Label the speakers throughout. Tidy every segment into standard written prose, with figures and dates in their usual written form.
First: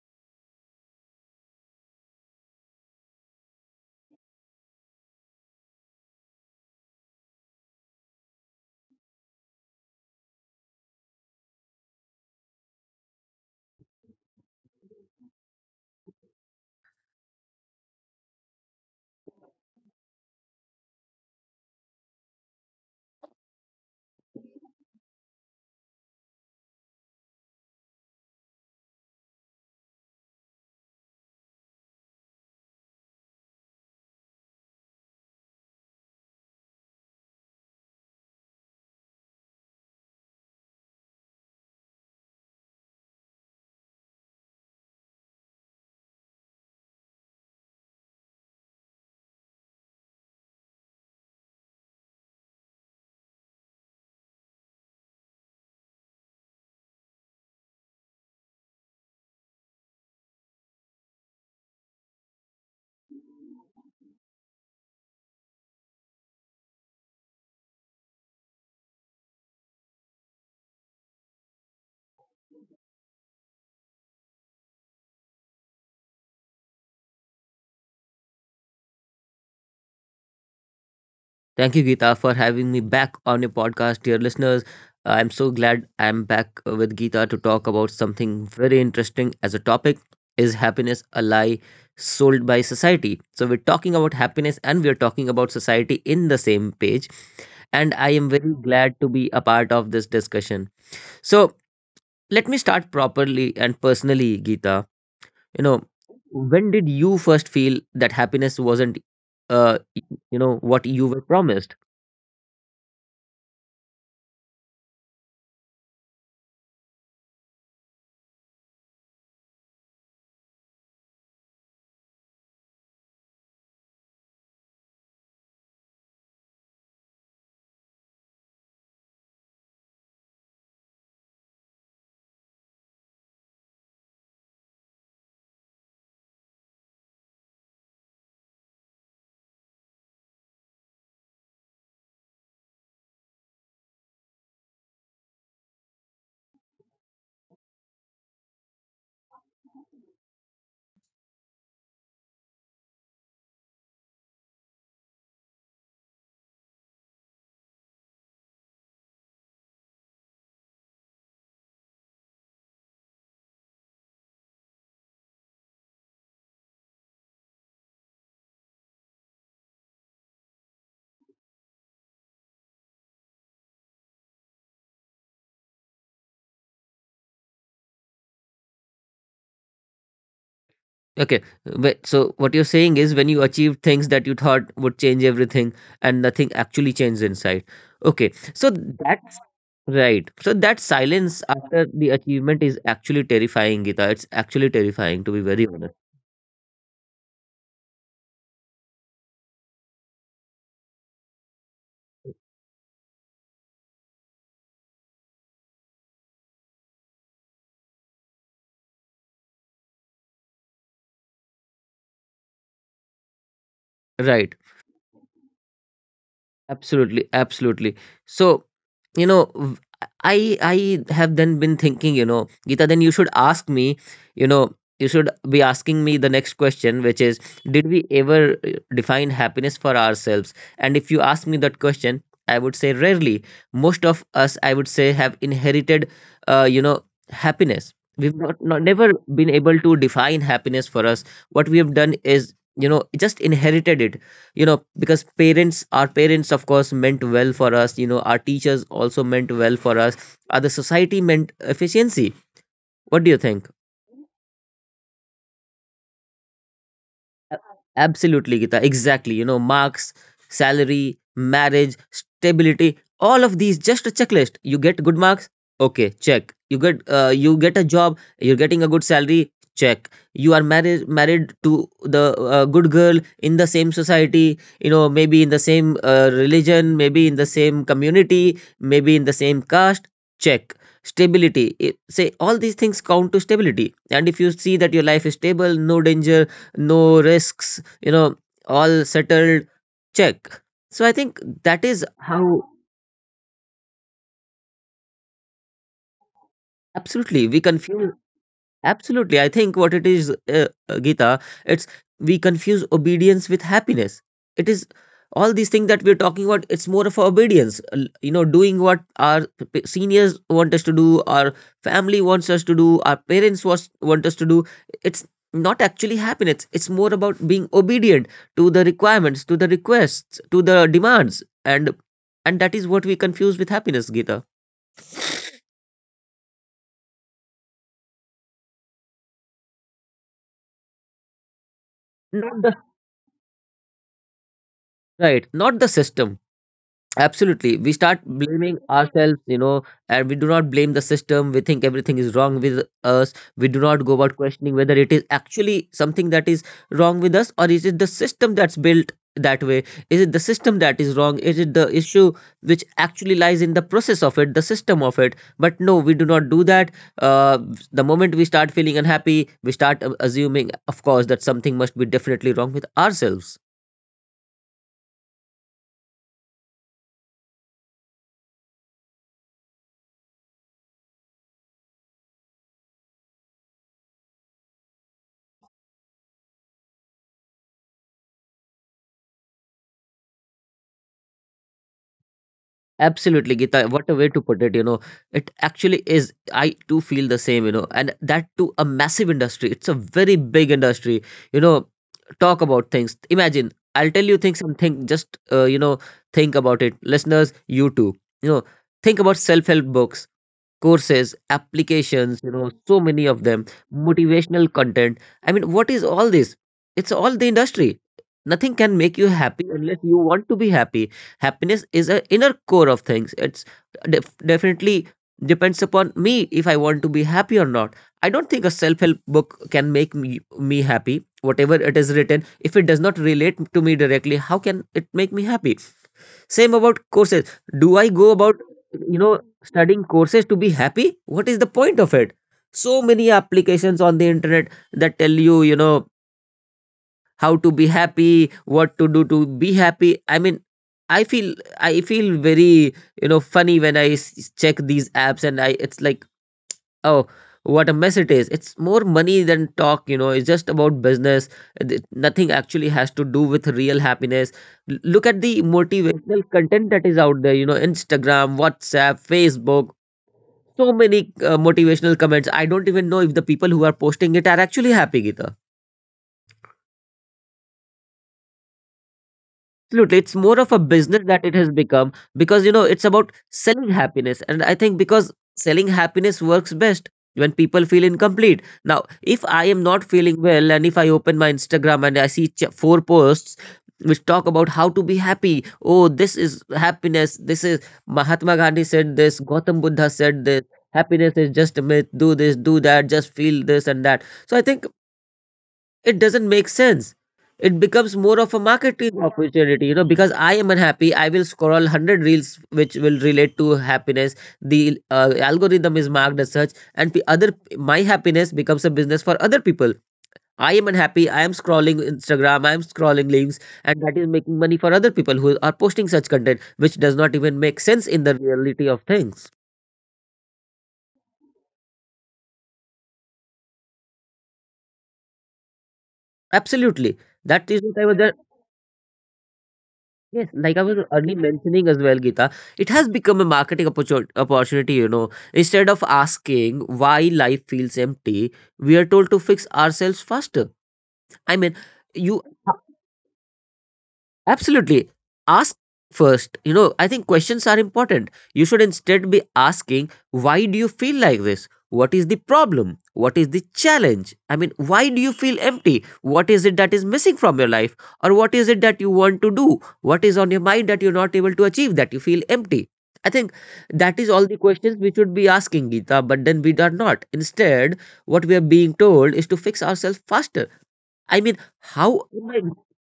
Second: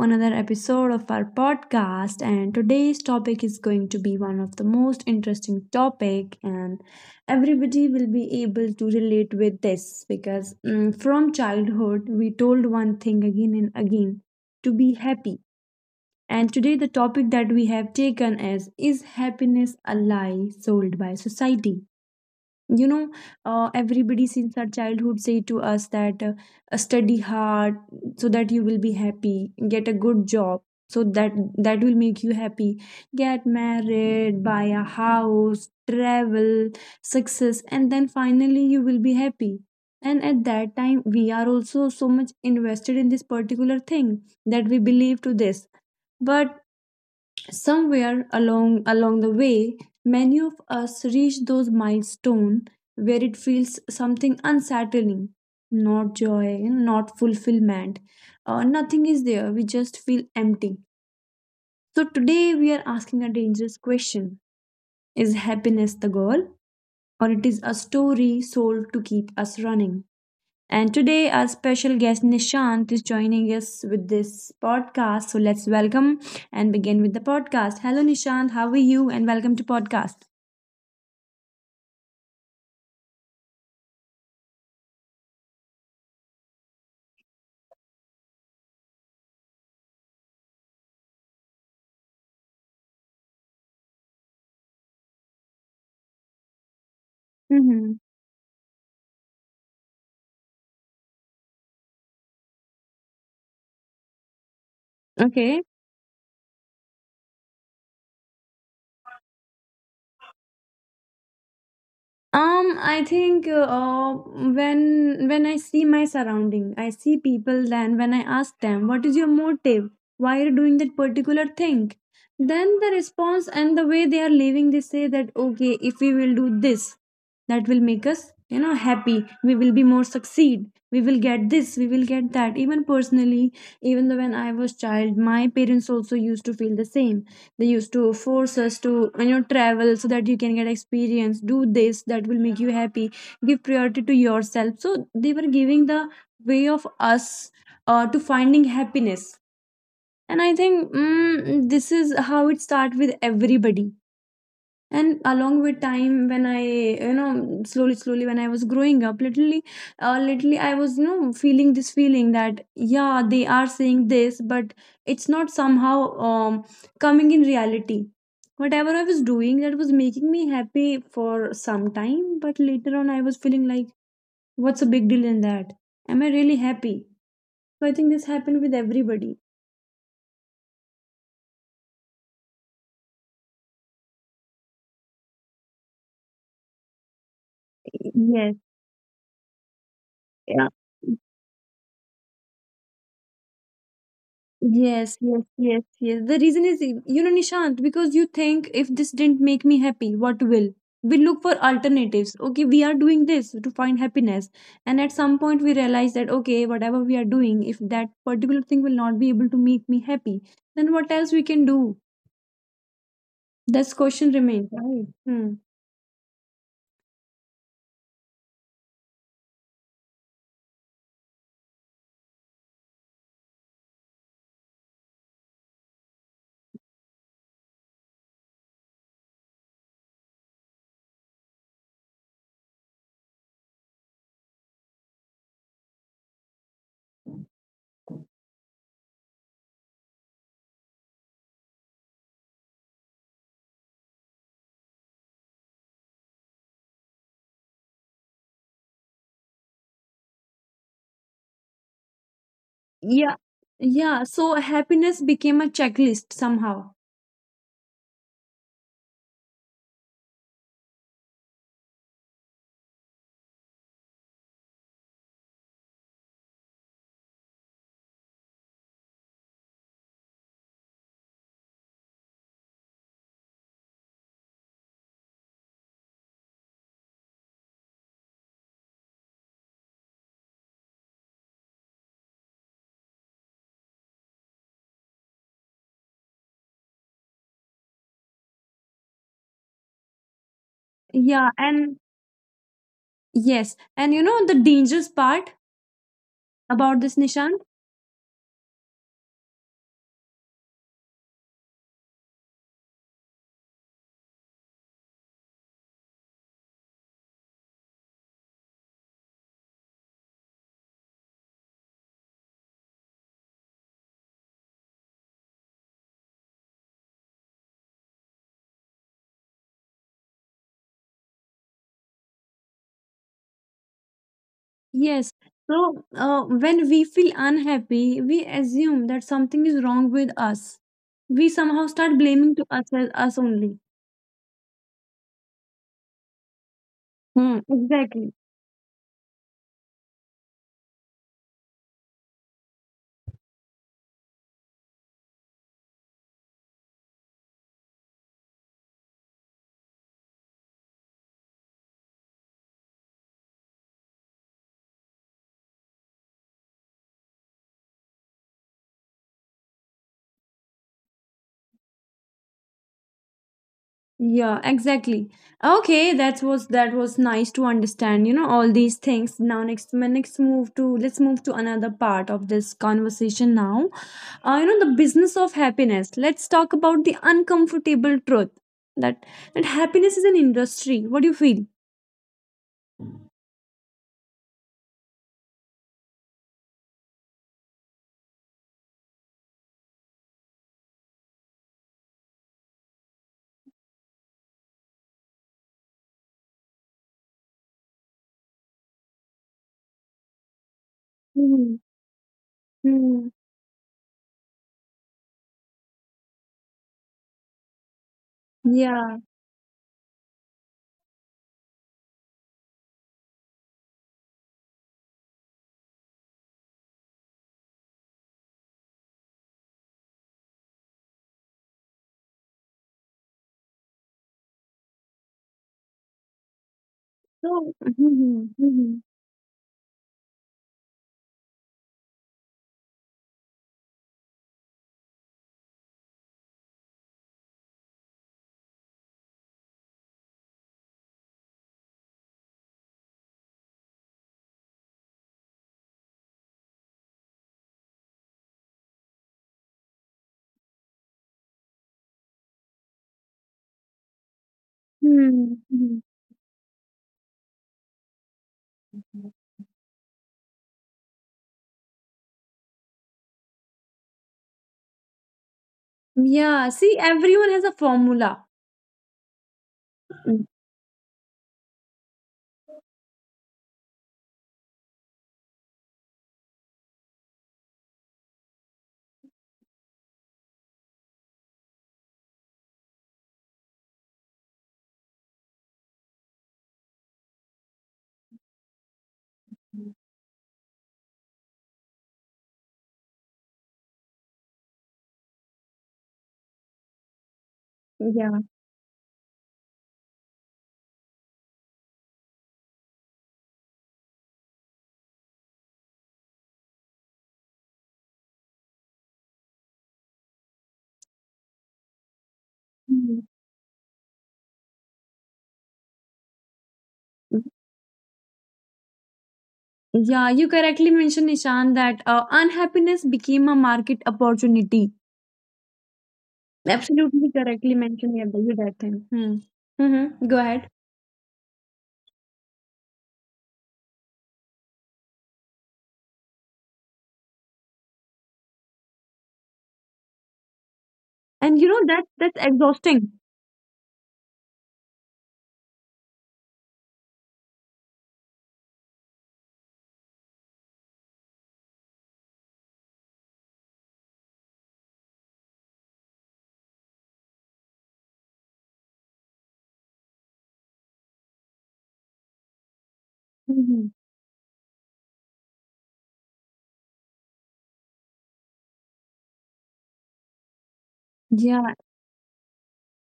Speaker 1: another episode of our podcast. And today's topic is going to be one of the most interesting topic, and everybody will be able to relate with this because from childhood we told one thing again and again to be happy. And today the topic that we have taken is happiness a lie sold by society? you know Everybody since our childhood say to us that study hard so that you will be happy. Get a good job so that will make you happy. Get married, buy a house, travel, success, and then finally you will be happy. And at that time we are also so much invested in this particular thing that we believe to this. But somewhere along the way, many of us reach those milestones where it feels something unsettling, not joy, not fulfillment, nothing is there. We just feel empty. So today we are asking a dangerous question: Is happiness the goal, or it is a story sold to keep us running? And today, our special guest Nishant is joining us with this podcast. So let's welcome and begin with the podcast. Hello, Nishant. How are you? And welcome to podcast.
Speaker 2: Thank you, Geeta, for having me back on your podcast, dear listeners. I'm so glad I'm back with Geeta to talk about something very interesting as a topic. Is happiness a lie sold by society? So we're talking about happiness and we're talking about society in the same page. And
Speaker 1: Mm-hmm.
Speaker 2: I am very glad to be a part of this discussion. So Let me start properly and personally, Geeta. You
Speaker 1: Okay.
Speaker 2: know, when did you first feel that happiness wasn't you know what you were promised?
Speaker 1: I think, when I see my surrounding, I see people. Then when I ask them, "What is your motive? Why are you doing that particular thing?" Then the response and the way they are living, they say that, "Okay, if we will do this, that will make us happy. We will be more succeed. We will get this. We will get that." Even personally, even though when I was child, my parents also used to feel the same. They used to force us to travel so that you can get experience, do this, that will make you happy, give priority to yourself. So they were giving the way of us to finding happiness. And I think, this is how it starts with everybody. And along with time, when I slowly slowly, when I was growing up literally, I was feeling this feeling that, yeah, they are saying this, but it's not somehow um coming in reality. Whatever I was doing, that was making me happy for some time, but later on I was feeling like, what's a big deal in that? Am I really happy? So I think this happened with everybody.
Speaker 2: Okay, wait, so what you're saying is when you achieved things that you thought would change everything and nothing actually changed inside. Okay, so
Speaker 1: Yes.
Speaker 2: that's right. So that
Speaker 1: Yeah.
Speaker 2: silence after the achievement is actually terrifying, Gita. It's actually terrifying, to be
Speaker 1: Yes,
Speaker 2: very
Speaker 1: yes,
Speaker 2: honest.
Speaker 1: yes, yes. The reason is, you know, Nishant, because you think if this didn't make me happy, what will? We look for alternatives. Okay, we are doing this to find happiness. And at some point, we realize that, okay, whatever we are doing, if that particular thing will not be able to make me happy, then what else we can do? This question
Speaker 2: Right.
Speaker 1: remains, right? Hmm.
Speaker 2: Absolutely, absolutely. So, you know, I have then been thinking, you know, Gita, then you should ask me, you know, you should be asking me the next question, which is, did we ever define happiness for ourselves? And if you ask me that question, I would say rarely. Most of us, I would say, have inherited, you know, happiness. We've not, not never been able to define happiness for us. What we have done is, you know, just inherited it, you know, because parents our parents, of course, meant well for us, you know, our teachers also meant well for us, other society meant efficiency. What do you
Speaker 1: Yeah,
Speaker 2: think?
Speaker 1: yeah. So happiness became a checklist somehow.
Speaker 2: A- Absolutely, Gita. Exactly. You know, marks, salary, marriage, stability, all of these just a checklist. You get good marks, okay, check. You get a job, you're getting a good salary, check. You are married to the good girl in the same society, you know, maybe in the same religion, maybe in the same community, maybe in the same caste, check. Stability, it, say all these things count to stability. And if you see that your life is stable, no danger, no risks, you know, all settled, check. So I think
Speaker 1: Yeah,
Speaker 2: that
Speaker 1: and
Speaker 2: is how
Speaker 1: yes, and you know the dangerous part about this, Nishant?
Speaker 2: absolutely we confuse. Absolutely. I think what it is, Geeta, it's we confuse obedience with happiness. It is all these things that we're talking about, it's more of obedience. You know, doing what our seniors want us to do, our family wants us to do, our want us to do. It's not actually happiness. It's more about being obedient to the requirements, to the requests, to the demands. And that is what we confuse with happiness, Geeta.
Speaker 1: Yes. So, when we feel unhappy, we assume that something is wrong with us. We somehow start blaming to us
Speaker 2: Not the
Speaker 1: us only.
Speaker 2: right, not the system.
Speaker 1: Hmm.
Speaker 2: Absolutely. We
Speaker 1: Exactly.
Speaker 2: start blaming ourselves, you know, and we do not blame the system. We think everything is wrong with us. We do not go about questioning whether it is actually something that is wrong with us or is it the system that's built that way? Is it the system that is wrong? Is it the issue which actually lies in the process of it, the system of it? But no, we do not do that. Uh, the moment we start feeling unhappy, we start assuming, of course, that something must be definitely wrong with ourselves.
Speaker 1: Yeah. Exactly. Okay. That was nice to understand. You know all these things. Now next, my next move to, let's move to another part of this conversation. Now, you know the business of happiness. Let's talk about the uncomfortable truth that that happiness is an industry. What do you feel?
Speaker 2: Absolutely, Gita. What a way to put it, you know. It actually is. I too feel the same, you know, and that too a massive industry. It's a very big industry. You know, talk about things. Imagine, I'll tell you things and think, just, you know, think about it. Listeners, you too. You know, think about self help books, courses,
Speaker 1: Mhm,
Speaker 2: applications, you know, so
Speaker 1: mhm.
Speaker 2: many of them, motivational content. I mean, what is all this? It's all the industry. Nothing
Speaker 1: Yeah.
Speaker 2: can make you happy unless you want to be happy. Happiness is an inner core of things. It's definitely depends upon me if I want to be happy or not. I don't think a self help book can make me happy. Whatever it is written, if it does not relate to me directly, how can it make me happy? Same about
Speaker 1: So,
Speaker 2: courses. Do
Speaker 1: mhm,
Speaker 2: I go about,
Speaker 1: mhm,
Speaker 2: you know, studying courses to be happy? What is the point of it? So many applications on the internet that tell you, you know, how to be happy, what to do to be happy. I mean, I feel I feel very, you know, funny when check these apps and I it's like, oh, what a mess it is. It's more money than talk, you know. It's just about business. Nothing actually has to do with real happiness. Look
Speaker 1: mhm,
Speaker 2: at the
Speaker 1: mhm.
Speaker 2: motivational content that is out there, you know, Instagram, WhatsApp, Facebook. So many motivational comments. I don't even know if the people who are posting it are actually happy, Gita.
Speaker 1: Yeah, see, everyone has a formula.
Speaker 2: Absolutely.
Speaker 1: Hmm.
Speaker 2: It's more of a business that it has become because, you know, it's about selling happiness. And I think because selling happiness works best when people feel incomplete. Now, if I am not feeling well and if I open my Instagram and I see four posts which talk about how to be happy, oh, this is happiness. This is Mahatma Gandhi said this, Gautam Buddha said this. Happiness is just a myth. Do this, do that, just feel this and that. So I think it doesn't make sense. It becomes
Speaker 1: Yeah.
Speaker 2: more of a marketing opportunity, you know, because I am unhappy. I will scroll 100 reels which will relate to happiness. The algorithm is marked as such, and p- other my happiness becomes a business for other people. I am unhappy. I am scrolling Instagram. I am
Speaker 1: Mhm.
Speaker 2: scrolling links, and that is making money for other people who are posting such content, which does not even make sense in the reality of things.
Speaker 1: Yeah, you correctly mentioned, Nishan, that unhappiness became a market opportunity.
Speaker 2: Absolutely.
Speaker 1: Absolutely correctly
Speaker 2: That is what I
Speaker 1: mentioned, yeah,
Speaker 2: was.
Speaker 1: you that thing. Hmm. Mm-hmm. Go
Speaker 2: Yes,
Speaker 1: ahead.
Speaker 2: like I was early mentioning as well, Geeta, it has become a opportunity, you know. Instead of asking why life feels empty, we are told to fix ourselves faster.
Speaker 1: And
Speaker 2: I
Speaker 1: you
Speaker 2: mean,
Speaker 1: know that
Speaker 2: you
Speaker 1: that's exhausting.
Speaker 2: absolutely. Ask first. You know, I think questions are important. You should instead be asking, why do you feel like this? What is the problem? What is the challenge? I mean, why do you feel empty? What is it that is missing from your life? Or what is it that you want to do? What is on your mind that you're not able to achieve, that you feel empty? I think
Speaker 1: Hmm.
Speaker 2: that is all the questions we should be asking, Gita, but then we are not. Instead, what we are being told is to fix ourselves faster. I mean,
Speaker 1: Yeah,
Speaker 2: how am I,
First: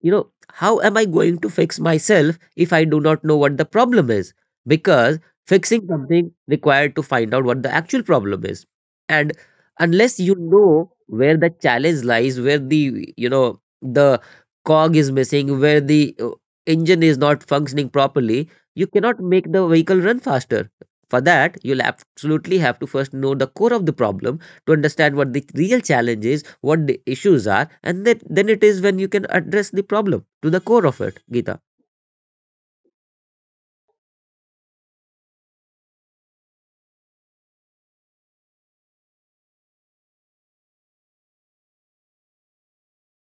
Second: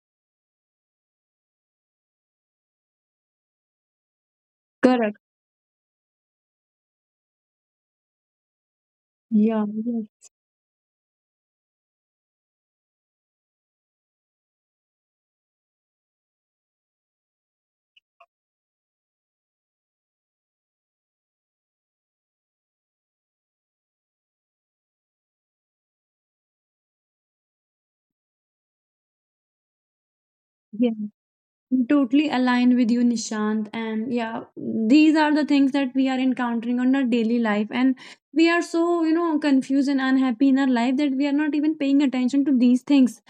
Speaker 2: you know, how am I going to fix myself if I do not know what the problem is?
Speaker 1: correct.
Speaker 2: Because fixing something required to find out what the actual problem is. And
Speaker 1: Yeah,
Speaker 2: unless
Speaker 1: yes,
Speaker 2: you know where the challenge lies, where the, you know, the cog is missing, where the engine is not functioning properly, you cannot make the vehicle run faster. For that, you'll absolutely have to first know the core of the problem to understand what the real challenge is, what the issues are, and then it is when you can address the problem to the core of
Speaker 1: yes.
Speaker 2: it, Geeta.
Speaker 1: Totally aligned with you, Nishant. And yeah, these are the things that we are encountering on our daily life. And we are so confused and unhappy in our life that we are not even paying attention to these things.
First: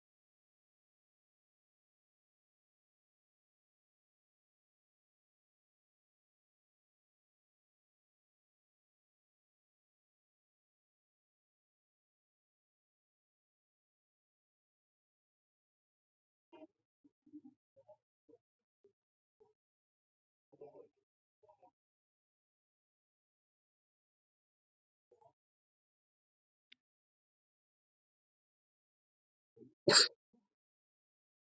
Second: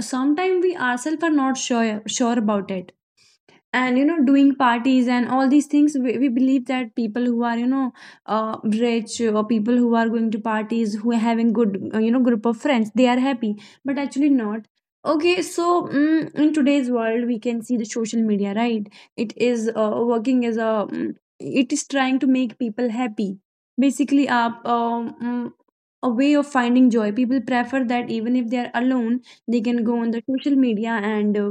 Speaker 1: Sometimes we ourselves are not sure about it. And doing parties and all these things, we believe that people who are rich, or people who are going to parties, who are having good group of friends, they are happy, but actually not. Okay, so in today's world we can see the social media, right? It is working it is trying to make people happy, basically, a way of finding joy. People prefer that, even if they are alone, they can go on the social media. And uh,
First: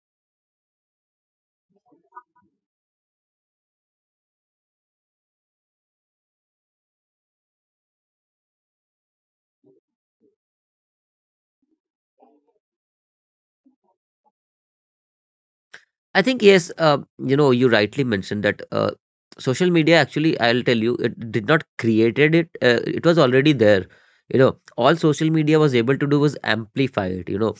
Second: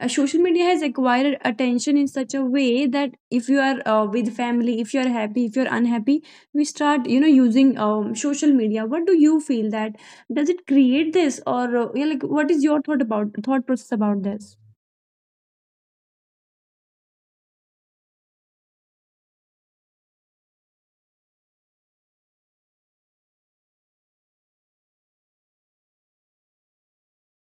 Speaker 1: uh, social media has acquired attention in such a way that if you are with family, if you are happy, if you are unhappy, we start using social media. What do you feel, that does it create this, or yeah, like, what is your thought process about this?
Speaker 2: I think yes, you know, you rightly mentioned that social media actually, I'll tell you, it did not created it. It was already there. You know, all social media was able to do was amplify it. You know,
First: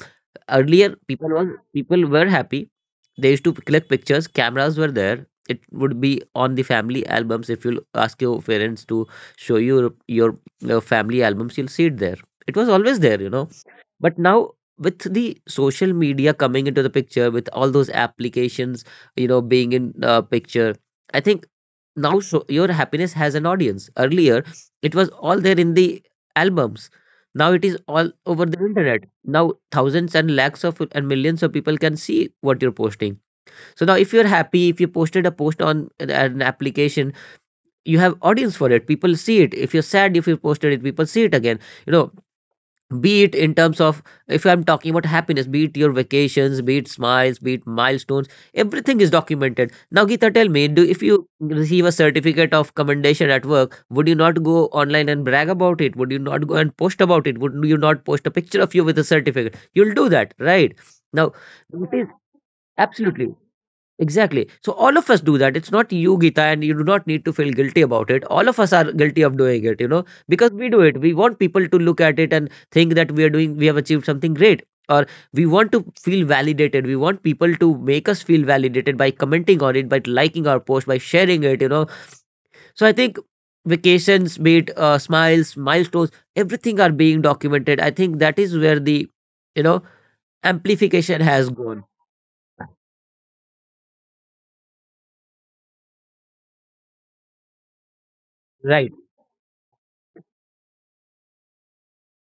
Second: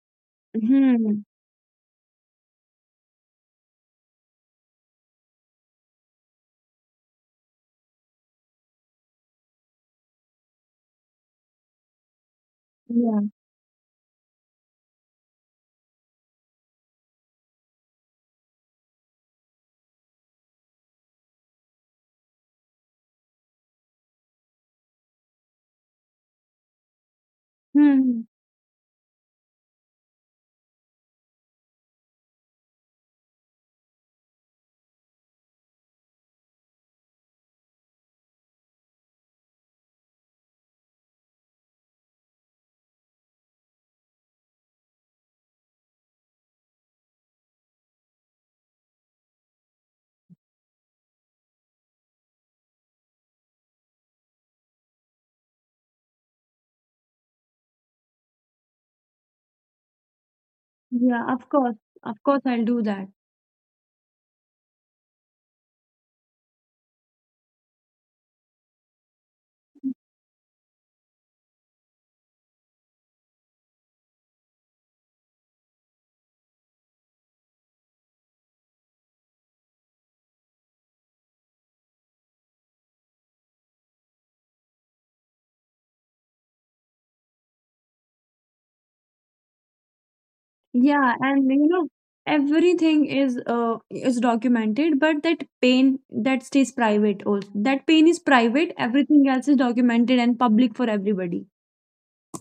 Speaker 2: earlier
Speaker 1: Hmm.
Speaker 2: people was people were happy. They used to collect pictures, cameras were there, it would be on the family albums. If you ask your parents to show you your family albums, you'll see it there. It was always
Speaker 1: Yeah.
Speaker 2: there, you know, but now, with the social media coming into the picture, with all those applications, you know, being in picture, I think now so your happiness has an audience. Earlier, it was all there in the albums. Now it is all
Speaker 1: Hmm.
Speaker 2: over the internet. Now thousands and lakhs of and millions of people can see what you're posting. So now if you're happy, if you posted a post on an application, you have audience for it. People see it. If you're sad, if you posted it, people see it again. You know, be it in terms of, if I'm talking about happiness, be it your vacations, be it smiles, be it milestones, everything is documented now, Geeta. Tell me, do if you receive a certificate of commendation at work, would you not go online and brag about it? Would you not go and post about it? Would you not post a picture of you with a certificate? You'll do that, right?
Speaker 1: Yeah,
Speaker 2: Now
Speaker 1: of course.
Speaker 2: it is
Speaker 1: Of course, I'll do that.
Speaker 2: absolutely exactly. So all of us do that. It's not you, Gita, and you do not need to feel guilty about it. All of us are guilty of doing it, you know, because we do it. We want people to look at it and think that we are doing, we have achieved something great. Or we want to feel validated. We want people to make us feel validated by commenting on it, by liking our post, by sharing it, you know. So I think vacations, be it smiles, milestones, everything are being documented. I think that is where the, you know,
Speaker 1: Yeah,
Speaker 2: amplification
Speaker 1: and
Speaker 2: has gone.
Speaker 1: everything is documented, but that pain that stays private also. That pain is private,
Speaker 2: Right.
Speaker 1: everything else is documented and public for everybody.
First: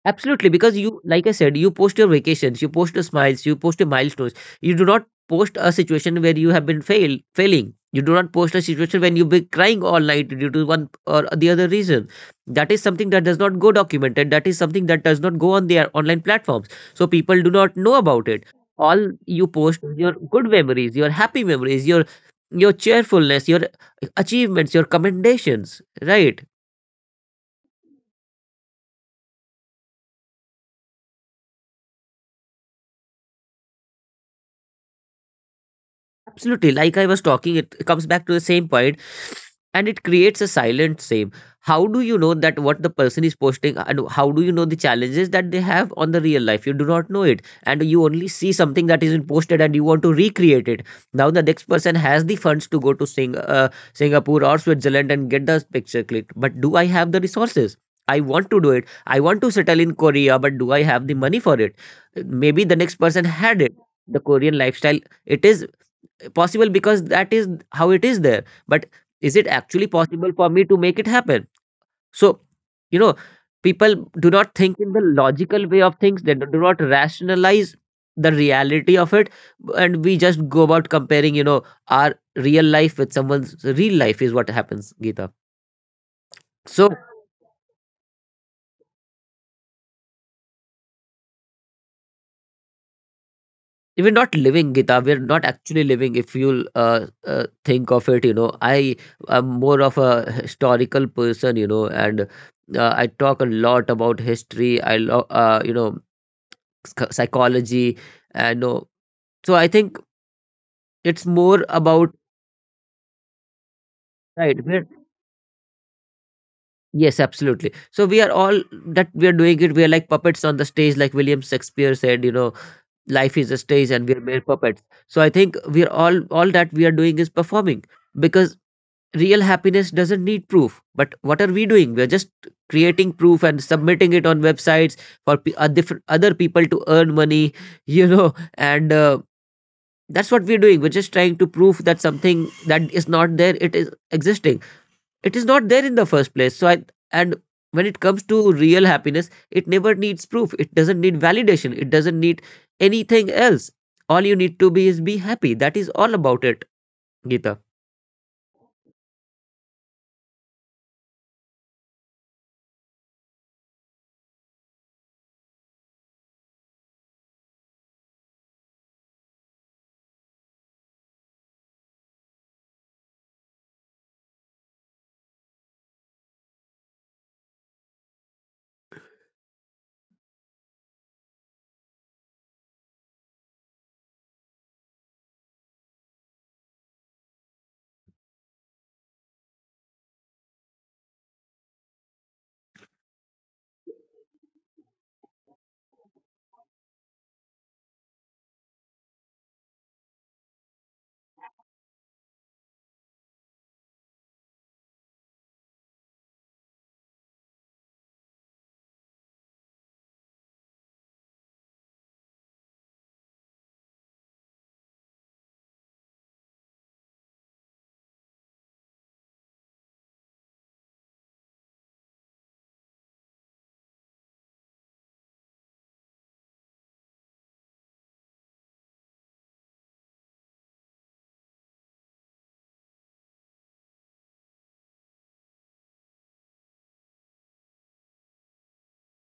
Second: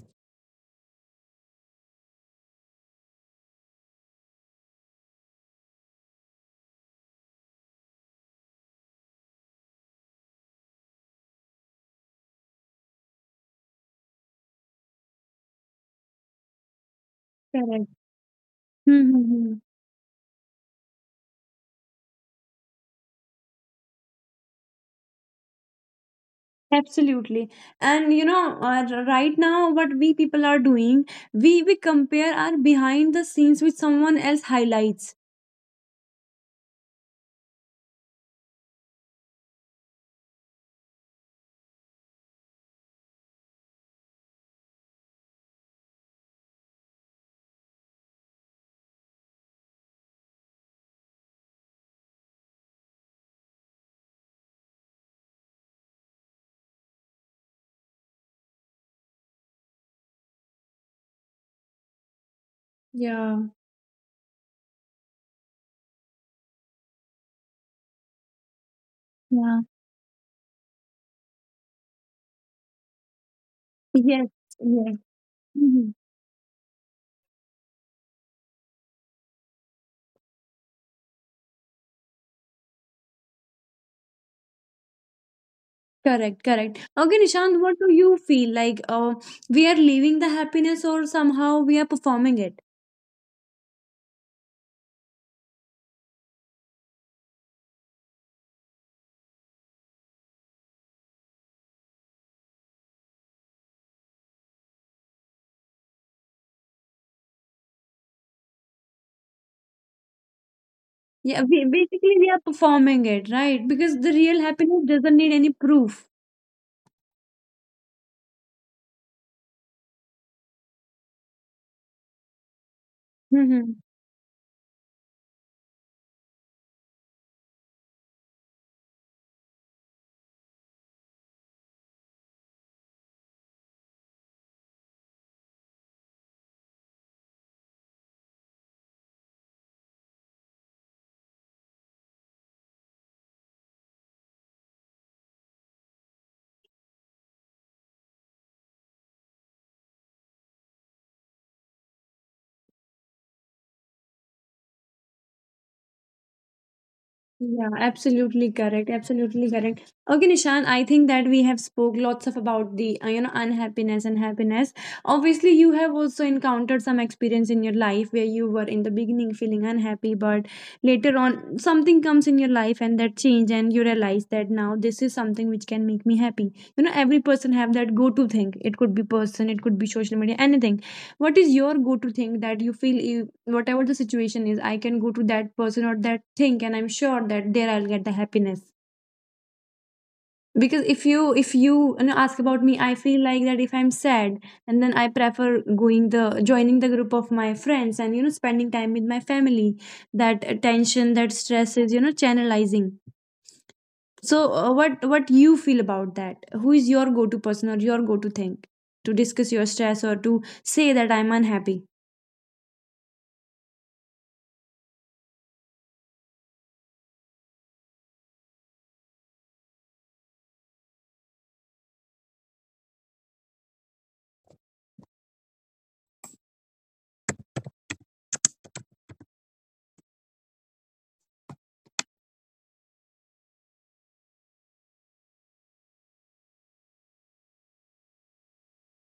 Speaker 2: Absolutely, because you, like I said, you post your vacations, you post your smiles, you post your milestones. You do not post a situation where you have been failing. You do not post a situation when you've been crying all night due to one or the other reason. That is something that does not go documented. That is something that does not go on their online platforms. So people do not
Speaker 1: Correct.
Speaker 2: know about it. All you
Speaker 1: Mm-hmm.
Speaker 2: post is your good memories, your happy memories, your cheerfulness, your achievements, your commendations, right?
Speaker 1: Absolutely. And right now what we people are doing, we compare our behind the scenes with someone else highlights.
Speaker 2: Absolutely. Like I was talking, it comes back to the same point, and it creates a silent same. How do you know that what the person is posting, and how do you know the challenges that they have on the real life? You do not know it. And you only see something that isn't posted and you want to recreate it. Now the next person has the funds to go to Singapore or Switzerland and get the picture clicked. But do I have the resources? I want to do it. I want to settle in Korea, but do I have the money for it? Maybe the next person
Speaker 1: Yeah.
Speaker 2: had it. The Korean lifestyle, it is possible because that is how it is there, but is it
Speaker 1: Yeah.
Speaker 2: actually possible for me to make it happen? So, you know, people do
Speaker 1: Yes.
Speaker 2: not think in the
Speaker 1: Yes.
Speaker 2: logical way of
Speaker 1: Mhm.
Speaker 2: things. They do not rationalize the reality of it, and we just go about comparing, you know, our real life with someone's real life is what happens, geeta
Speaker 1: Correct, correct.
Speaker 2: so
Speaker 1: Okay, Nishant, what do you feel like? We are leaving the happiness, or somehow we are performing it?
Speaker 2: we're not living, Gita. We're not actually living. If you'll think of it, you know, I am more of a historical person, you know, and I talk a lot about history. I love, you know, psychology, and so I think it's
Speaker 1: Yeah,
Speaker 2: more about
Speaker 1: basically we are performing it, right? Because the real
Speaker 2: right. We're
Speaker 1: happiness doesn't need any proof.
Speaker 2: yes, absolutely. So we are all that we are doing it. We are like puppets on the stage, like William Shakespeare said. You know, life is a
Speaker 1: Mm-hmm.
Speaker 2: stage, and we are mere puppets. So I think we are all that we are doing is performing, because real happiness doesn't need proof. But what are we doing? We're just creating proof and submitting it on websites for different other people to earn money, you know, and that's what we're doing. We're just trying to prove that something that is not there, it is existing. It is not there in the first place. So i and when it comes to real happiness, it never needs proof. It doesn't need validation. It doesn't need anything else. All you need to be is be happy. That is all about it, Gita.
Speaker 1: Yeah, absolutely correct. Absolutely correct. Okay, Nishan, I think that we have spoke lots of about the unhappiness and happiness. Obviously, you have also encountered some experience in your life where you were in the beginning feeling unhappy, but later on something comes in your life and that change, and you realize that now this is something which can make me happy. Every person have that go-to thing. It could be person, it could be social media, anything. What is your go to thing that you feel, whatever the situation is, I can go to that person or that thing, and I'm sure that there I'll get the happiness. Because if you ask about me, I feel like that if I'm sad, and then I prefer going the joining the group of my friends, and spending time with my family, that tension, that stress is channelizing. So what you feel about that? Who is your go to person or your go to thing to discuss your stress, or to say that I'm unhappy?